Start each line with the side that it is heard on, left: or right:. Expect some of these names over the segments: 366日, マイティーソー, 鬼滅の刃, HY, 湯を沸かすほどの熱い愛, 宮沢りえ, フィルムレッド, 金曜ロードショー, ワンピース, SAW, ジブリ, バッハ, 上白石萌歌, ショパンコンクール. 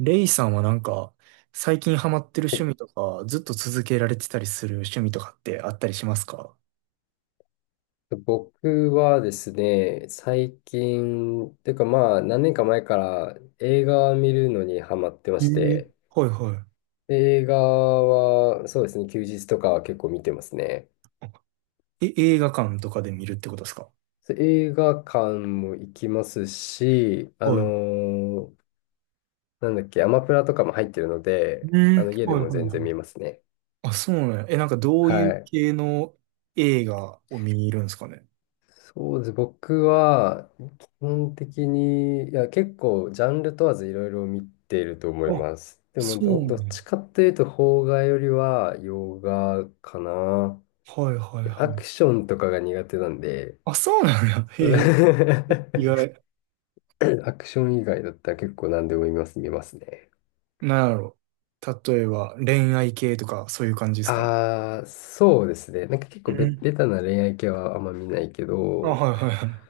right: レイさんはなんか、最近ハマってる
left: は
right: 趣
left: い。
right: 味とか、ずっと続けられてたりする趣味とかってあったりしますか？
left: 僕はですね、最近、というかまあ何年か前から映画を見るのにハマってま
right: え
left: し
right: え。
left: て、
right: はいは
left: 映画はそうですね、休日とかは結構見てますね。
right: い。え、映画館とかで見るってことですか？
left: そう、映画館も行きますし、
right: はい。
left: なんだっけ、アマプラとかも入ってるの
right: う
left: で、あ
right: ん、
left: の家で
right: はい
left: も
right: はい
left: 全
right: はい。
left: 然見ますね。
right: あ、そうねえ、なんかどうい
left: は
right: う
left: い。
right: 系の映画を見にいるんですかね？
left: そうですね。僕は、基本的に、いや、結構、ジャンル問わずいろいろ見ていると思い
right: あ、
left: ます。で
right: そ
left: もど、
right: う
left: どっ
right: ね。
left: ちかっていうと、邦画よりは洋画かな。
right: はいはい
left: ア
right: は
left: ク
right: い。
left: ションとかが苦手なんで、
right: あ、そうなんや。
left: そ
right: へえ、
left: れ
right: 意外。
left: アクション以外だったら結構何でも見ますね。
right: なんやろ。例えば、恋愛系とか、そういう感じですかね？
left: ああ、そうですね。なんか結
right: う
left: 構ベ、
right: ん。
left: ベタな恋愛系はあんま見ないけ
right: あ、
left: ど、
right: はいはいはい。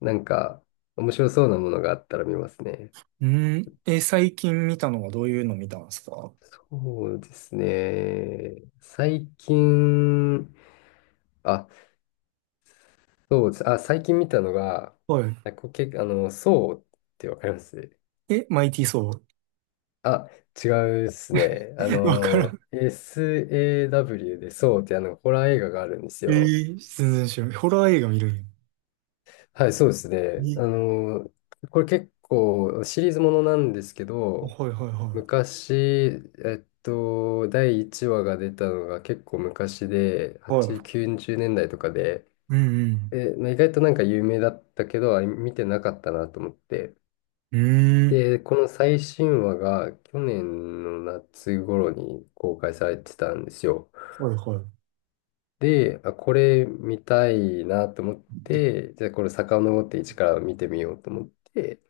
left: なんか、面白そうなものがあったら見ますね。
right: うん。え、最近見たのはどういうの見たんですか？
left: そうですね。最近、あ、そうです。あ、最近見たのが、
right: は
left: あ、そうってわかります？
right: い。え、マイティーソー。
left: あ、違うですね。あ
right: わから
left: の、
right: ん。
left: SAW でそうって、あの、ホラー映画があるんです
right: え
left: よ。
right: ー、全然知らない。ホラー映画見るんや。
left: はい、そうですね。
right: え、
left: これ結構シリーズものなんですけ
right: あ
left: ど、
right: はいはいは
left: 昔、第1話が出たのが結構昔で、
right: い。は
left: 8、
right: い。
left: 90年代とかで、
right: うん
left: で、まあ、意外となんか有名だったけど、あ、見てなかったなと思って。
right: うん。うーん。
left: で、この最新話が去年の夏頃に公開されてたんですよ。
right: はいはい。
left: で、あ、これ見たいなと思って、じゃあこれ遡って一から見てみようと思って、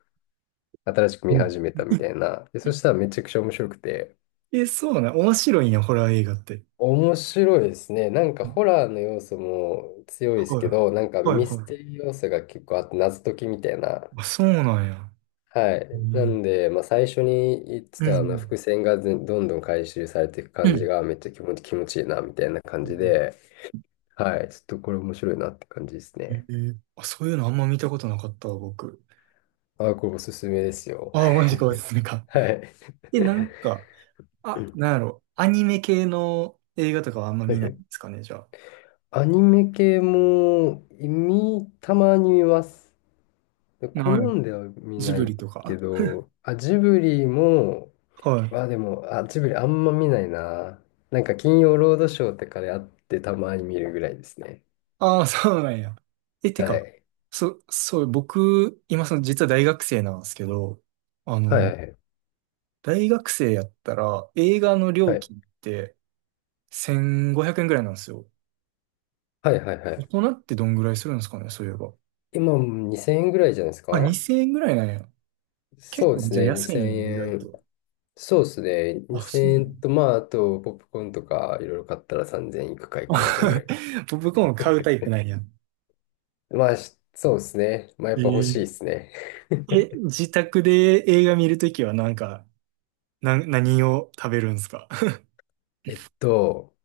left: 新しく
right: う
left: 見
right: ん。
left: 始めたみたいな。で、そしたらめちゃくちゃ面白くて。
right: え、そうなん。面白いんや、ホラー映画って。
left: 面白いですね。なんか
right: うん。
left: ホラーの要素も強いです
right: はい
left: けど、なんか
right: はい
left: ミス
right: は
left: テ
right: い。
left: リー要素が結構あって謎解きみたいな。
right: あ、そうなんや。
left: はい。
right: う
left: な
right: ん
left: んで、まあ、最初に言って
right: うんう
left: たあの伏
right: ん。
left: 線がずどんどん回収されていく
right: う
left: 感じ
right: ん。
left: がめっちゃ気持ちいいなみたいな感じで、はい。ちょっとこれ面白いなって感じです
right: え
left: ね。
right: ーあ、そういうのあんま見たことなかったわ、僕。
left: あ、これおすすめですよ。
right: あ、マジか、お すすめか。
left: はい。
right: え、なんか、
left: う
right: あ、
left: ん、
right: なんやろ。アニメ系の映画とかはあんま
left: は
right: 見
left: い
right: な
left: は
right: いん
left: い。
right: ですかね、じゃあ。
left: アニメ系もたまに見ます。好
right: ない。
left: んでは見
right: ジ
left: な
right: ブ
left: い
right: リと
left: け
right: か。
left: ど、あ、ジブリも、
right: はい。
left: あ、でも、あ、ジブリあんま見ないな。なんか金曜ロードショーとかであってたまに見るぐらいですね。
right: ああ、そうなんや。え、て
left: は
right: か、
left: い。
right: そう、僕、今その、実は大学生なんですけど、あ
left: はい
right: の、
left: はい
right: 大学生やったら、映画の料
left: はい。
right: 金って1500円ぐらいなんですよ。
left: はいはいはいは
right: 大
left: い。
right: 人ってどんぐらいするんですかね、そういえば。
left: 今、2000円ぐらいじゃないです
right: あ、
left: か？
right: 2000円ぐらいなんや。結
left: そうで
right: 構、
left: す
right: じゃあ
left: ね、
right: 安いん
left: 2000
right: や、意外
left: 円。
right: と。
left: そうですね、
right: あ、
left: 2000
right: そうなんや。
left: 円と、まあ、あと、ポップコーンとか、いろいろ買ったら3000円いくかいかないかぐ
right: あ
left: らいか。
right: 僕も買うタイプなんや。
left: まあ、しそうですね。まあ、やっぱ欲し
right: え
left: いで
right: え
left: すね。
right: え、自宅で映画見るときはなんか、何を食べるんですか？
left: えっと、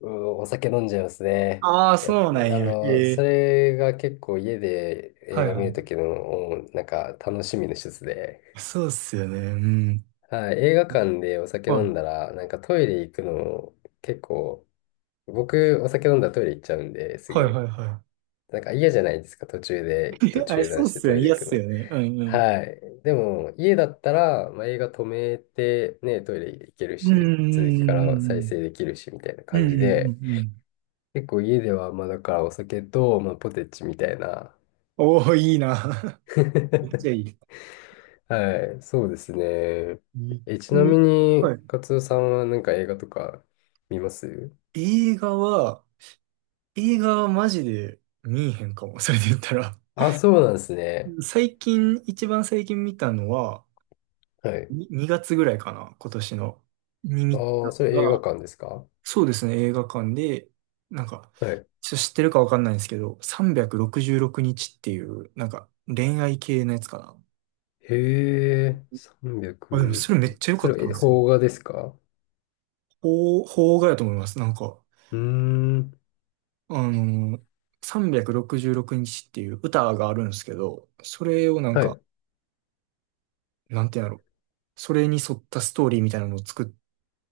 left: うん、お酒飲んじゃいます ね。
right: ああ、
left: やっぱ
right: そうなんや。え
left: そ
right: え。
left: れが結構家で
right: は
left: 映
right: い
left: 画
right: は
left: 見る
right: い。
left: ときの、なんか、楽しみの一つで。
right: そうっすよね。うん。
left: はい、映画館でお酒
right: は
left: 飲ん
right: い。
left: だら、なんかトイレ行くの、結構僕、お酒飲んだらトイレ行っちゃうんで、す
right: はい
left: ぐ。
right: はいは
left: なんか嫌じゃないですか、
right: い。え、
left: 途
right: あれ、
left: 中
right: そ
left: 断
right: うっ
left: して
right: すよ
left: ト
right: ね。
left: イレ
right: 嫌
left: 行
right: っ
left: く
right: す
left: の。
right: よね。うんうん。
left: はい。でも、家だったら、まあ、映画止めて、ね、トイレ行ける
right: う
left: し、続きから再
right: ん
left: 生できるし、みたいな
right: うんうんうん。う
left: 感じ
right: んうん
left: で、
right: うんうん。
left: 結構家では、まあ、だからお酒と、まあ、ポテチみたいな。
right: おお、いいな。めっちゃ いい。
left: はい、そうですね。
right: うん。
left: え、ちな
right: え。
left: みに、
right: はい。
left: カツオさんはなんか映画とか見ます？
right: 映画は、映画はマジで見えへんかも。それで言ったら。
left: あ、そうなんですね。
right: 最近、一番最近見たのは、
left: はい。
right: に2月ぐらいかな、今年の。に見た
left: ああ、それ映
right: の
left: 画
right: が、
left: 館ですか？は
right: そうですね、映画館で、なんか、
left: い。
right: ちょっと知ってるかわかんないんですけど、366日っていう、なんか、恋愛系のやつかな。
left: へえ、3
right: あ、でも
left: 0、
right: それめっちゃ良
left: そ
right: か
left: れ
right: っ
left: は、
right: た
left: え、
right: んですよ。
left: 邦画ですか？
right: 邦画やと思います。なんか、
left: うーん。
right: あのー、366日っていう歌があるんですけど、それをなん
left: は
right: か、
left: い。
right: なんていうんだろう。それに沿ったストーリーみたいなのを作っ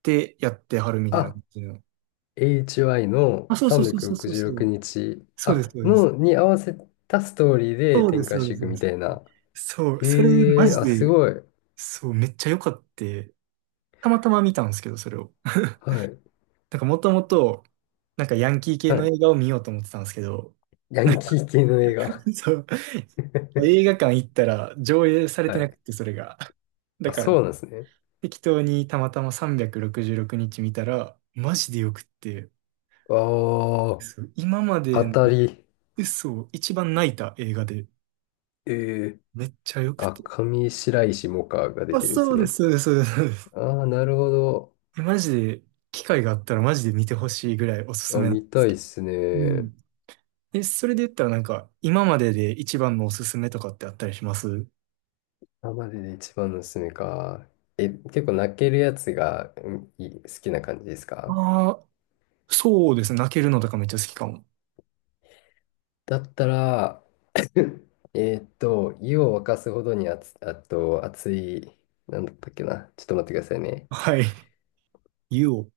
right: てやってはるみたいな
left: あ、
right: 感じの。
left: HY の
right: あ、そうそうそうそう
left: 366
right: そうそう。
left: 日、
right: そうです、
left: あ、
right: そうです。
left: の、に合わせたストーリーで
right: そうで
left: 展
right: す、
left: 開
right: そう
left: し
right: で
left: て
right: す、
left: いく
right: そうで
left: みた
right: す。
left: いな。
right: そう、それ
left: へ
right: マ
left: え、
right: ジ
left: あ、す
right: で、
left: ごい。
right: そう、めっちゃ良かって、たまたま見たんですけど、それを。
left: はい。
right: なんかもともと、なんかヤンキー系
left: は
right: の
left: い。
right: 映画を見ようと思ってたんですけど、
left: ヤンキー系の映画。
right: そう、映画館行ったら上映され
left: は
right: てな
left: い。
right: くて、それが。だ
left: あ、
right: から、
left: そうなんですね。
right: 適当にたまたま366日見たら、マジでよくって、
left: あ
right: そう、今ま
left: あ、当
right: での
left: たり。
right: 嘘、一番泣いた映画で、
left: ええ。
right: めっちゃよく
left: あ、
right: て。
left: 上白石萌歌が出
right: あ、
left: てるんで
right: そ
left: す
right: うです、
left: ね。
right: そうです、そうです。
left: ああ、なるほど。
right: えマジで、機会があったらマジで見てほしいぐらいおすす
left: あ、
right: めなんで
left: 見
right: す
left: たいっ
right: けど。
left: す
right: う
left: ね。
right: ん。え、それで言ったらなんか、今までで一番のおすすめとかってあったりします
left: 今までで一番のおすすめか。え、結構泣けるやつが、うん、いい、好きな感じですか？
right: ああー、そうですね。泣けるのとかめっちゃ好きかも。
left: だったら、湯を沸かすほどに熱、あと熱い、なんだったっけな。ちょっと待ってくださいね。
right: はい。ユオ。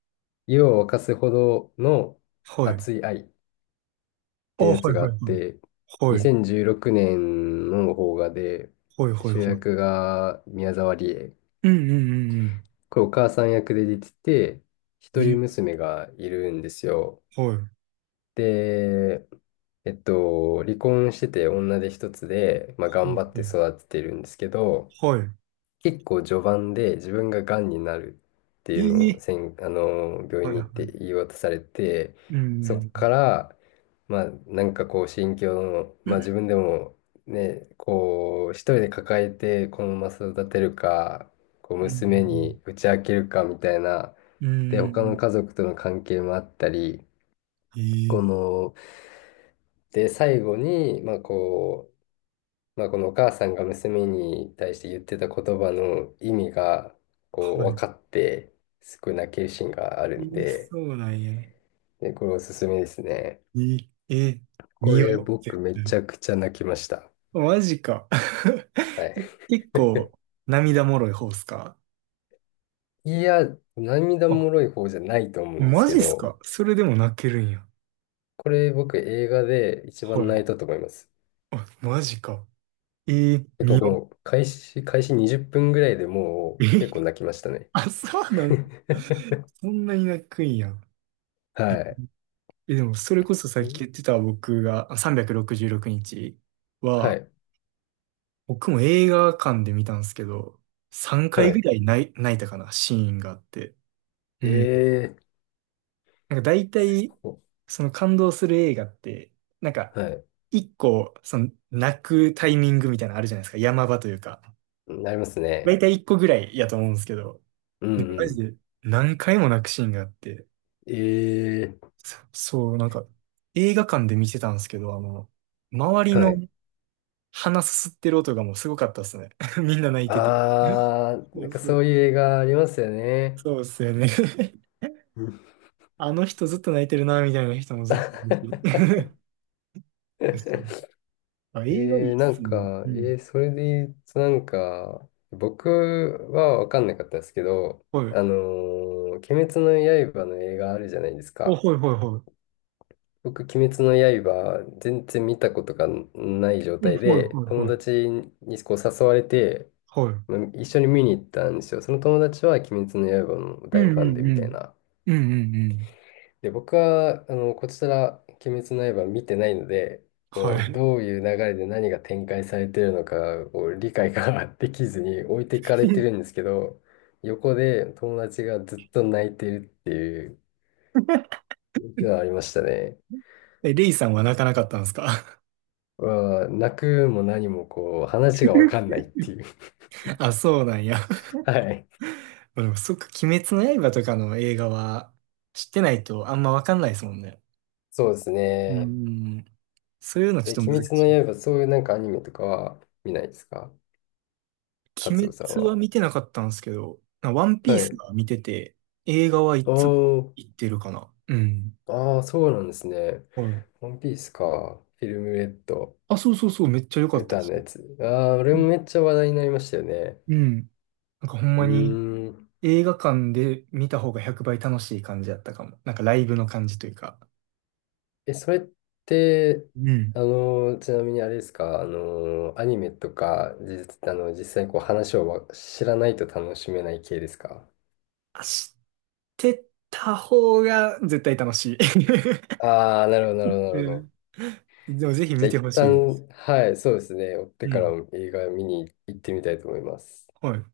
left: 湯を沸かすほどの
right: はい。
left: 熱い愛っ
right: あ、
left: て
right: は
left: や
right: い
left: つがあ
right: はい
left: っ
right: はい。
left: て、
right: はい。
left: 2016年の邦画で、
right: はいはい
left: 主
right: はい。
left: 役が宮沢りえ。
right: うんうんうん
left: これお母さん役で出てて、
right: う
left: 一人
right: ん。え、
left: 娘がいるんですよ。
right: はい。は
left: で、離婚してて女手一つで、まあ、
right: い
left: 頑張って
right: は
left: 育ててるんですけど、
right: い。は
left: 結構序盤で自分ががんになるっていうのを
right: い。ええ。
left: せん、あの、病
right: は
left: 院
right: い
left: に
right: は
left: 行って
right: い。
left: 言い渡されて、
right: うん
left: そっ
right: う
left: か
right: ん
left: ら、まあ、なんかこう、心境の、
right: う
left: まあ、
right: ん。
left: 自分でもね、こう、一人で抱えてこのまま育てるか、こう、
right: う
left: 娘
right: ん
left: に打ち明けるかみたいな、
right: うんう
left: で、
right: ん。う
left: 他
right: んう
left: の家
right: ん
left: 族との関係もあったり、
right: うんえ
left: こ
right: え。
left: の、で、最後に、まあこう、まあ、このお母さんが娘に対して言ってた言葉の意味が、こう、
right: は
left: 分
right: い。
left: かって、すごい泣けるシーンがある
right: え
left: ん
right: え。
left: で、
right: そうなんや。
left: で、これおすすめですね。
right: い、え、
left: こ
right: 見
left: れ
right: よう、
left: 僕
right: 絶
left: め
right: 対。
left: ちゃくちゃ泣きました。
right: マジか。
left: はい。
right: 結 構、涙もろい方っすか？
left: いや、涙
right: あ、
left: もろい方じゃないと思うんです
right: マ
left: け
right: ジっす
left: ど、
right: かそれでも泣けるんや。
left: これ僕映画で一
right: は
left: 番
right: い。
left: 泣いたと思います。
right: あ、マジか。え
left: 結
right: 見
left: 構こ
right: よ
left: の開始20分ぐらいでも
right: う。
left: う結
right: え、
left: 構泣きましたね。
right: あ、そうなん、そんなに泣くんや。え、
left: は
right: でも、それこそさっき言っ
left: い。
right: てた僕が、あ366日
left: は
right: は、
left: い。
right: 僕も映画館で見たんですけど、3
left: は
right: 回ぐ
left: い。
right: らい泣いたかな、シーンがあって。うん。
left: ええ、
right: なんか大
left: す
right: 体、
left: ごい。
right: その感動する映画って、なんか、
left: はい。
right: 一個、その、泣くタイミングみたいなのあるじゃないですか。山場というか。
left: なります
right: 大
left: ね。
right: 体一個ぐらいやと思うんですけど、
left: う
right: なん
left: ん
right: かマ
left: う
right: ジ
left: ん。
right: で何回も泣くシーンがあって、
left: ええ、
right: そう、なんか、映画館で見てたんですけど、あの、周り
left: は
right: の
left: い。
right: 鼻すすってる音がもうすごかったですね。みんな泣いてて。
left: あー、
right: そ
left: なん
right: う
left: か
right: そ
left: そ
right: う、
left: ういう映画ありますよね。
right: そうですよね。
left: うん。
right: あの人ずっと泣いてるな、みたいな人もずっといる し そう。あ、映画いいっ
left: な
right: す
left: ん
right: ね。
left: か、
right: うん。
left: それで言うとなんか、僕はわかんなかったですけど、
right: はい。
left: あの鬼滅の刃の映画あるじゃないです
right: あ、は
left: か。
right: いはいはい。
left: 僕、鬼滅の刃、全然見たことがない状
right: うん。はい
left: 態で、
right: はい
left: 友
right: はい。
left: 達にこう誘われて、
right: はい。
left: まあ一緒に見に行ったんですよ。その友達は鬼滅の刃の
right: う
left: 大
right: んう
left: ファンで
right: ん
left: み
right: う
left: たい
right: ん。
left: な。
right: うんうんうん。
left: で、僕は、あの、こちら、鬼滅の刃見てないので、
right: は
left: こう、
right: い。
left: どういう流れで何が展開されてるのか、こう、理解が できずに置いていかれてるんで すけど、横で友達がずっと泣いてるっていうのがありましたね。
right: え、レイさんは泣かなかったんですか？
left: わあ、泣くも何もこう、話がわかんな いっていう。
right: あ、そうなんや。
left: はい。
right: でもそっか、鬼滅の刃とかの映画は知ってないとあんまわかんないですもんね。
left: そうです
right: う
left: ね。
right: ん。そういうのち
left: え、
right: ょ
left: 鬼
right: っと難
left: 滅
right: しい。
left: の刃、そういうなんかアニメとかは見ないですか、カツ
right: 鬼
left: オさん
right: 滅は
left: は？
right: 見てなかったんですけど、なワンピー
left: は
right: ス
left: い。
right: は見てて、映画はいつ
left: おー、
right: 行ってるかな。うん。
left: ああ、そうなんですね。
right: はい。
left: ワンピースか。フィルムレッド、
right: あ、そうそうそう、めっちゃ良かったで
left: 歌
right: す。
left: のやつ。ああ、俺
right: う
left: も
right: ん。
left: めっちゃ話題になりましたよね。
right: うん。なんかほん
left: う
right: まに
left: ーん。
right: 映画館で見た方が100倍楽しい感じだったかも。なんかライブの感じというか。
left: え、それって、
right: うん。
left: ちなみにあれですか、アニメとか、実、あの、実際こう話を知らないと楽しめない系ですか？
right: あ、知ってた方が絶対楽しい。
left: ああ、なるほど、なるほ ど、なるほ
right: う
left: ど。
right: ん。でもぜひ
left: じ
right: 見
left: ゃあ
right: て
left: 一
right: ほしいです。
left: 旦、はい、そうですね。追って
right: う
left: から
right: ん。
left: 映画見に行ってみたいと思います。
right: はい。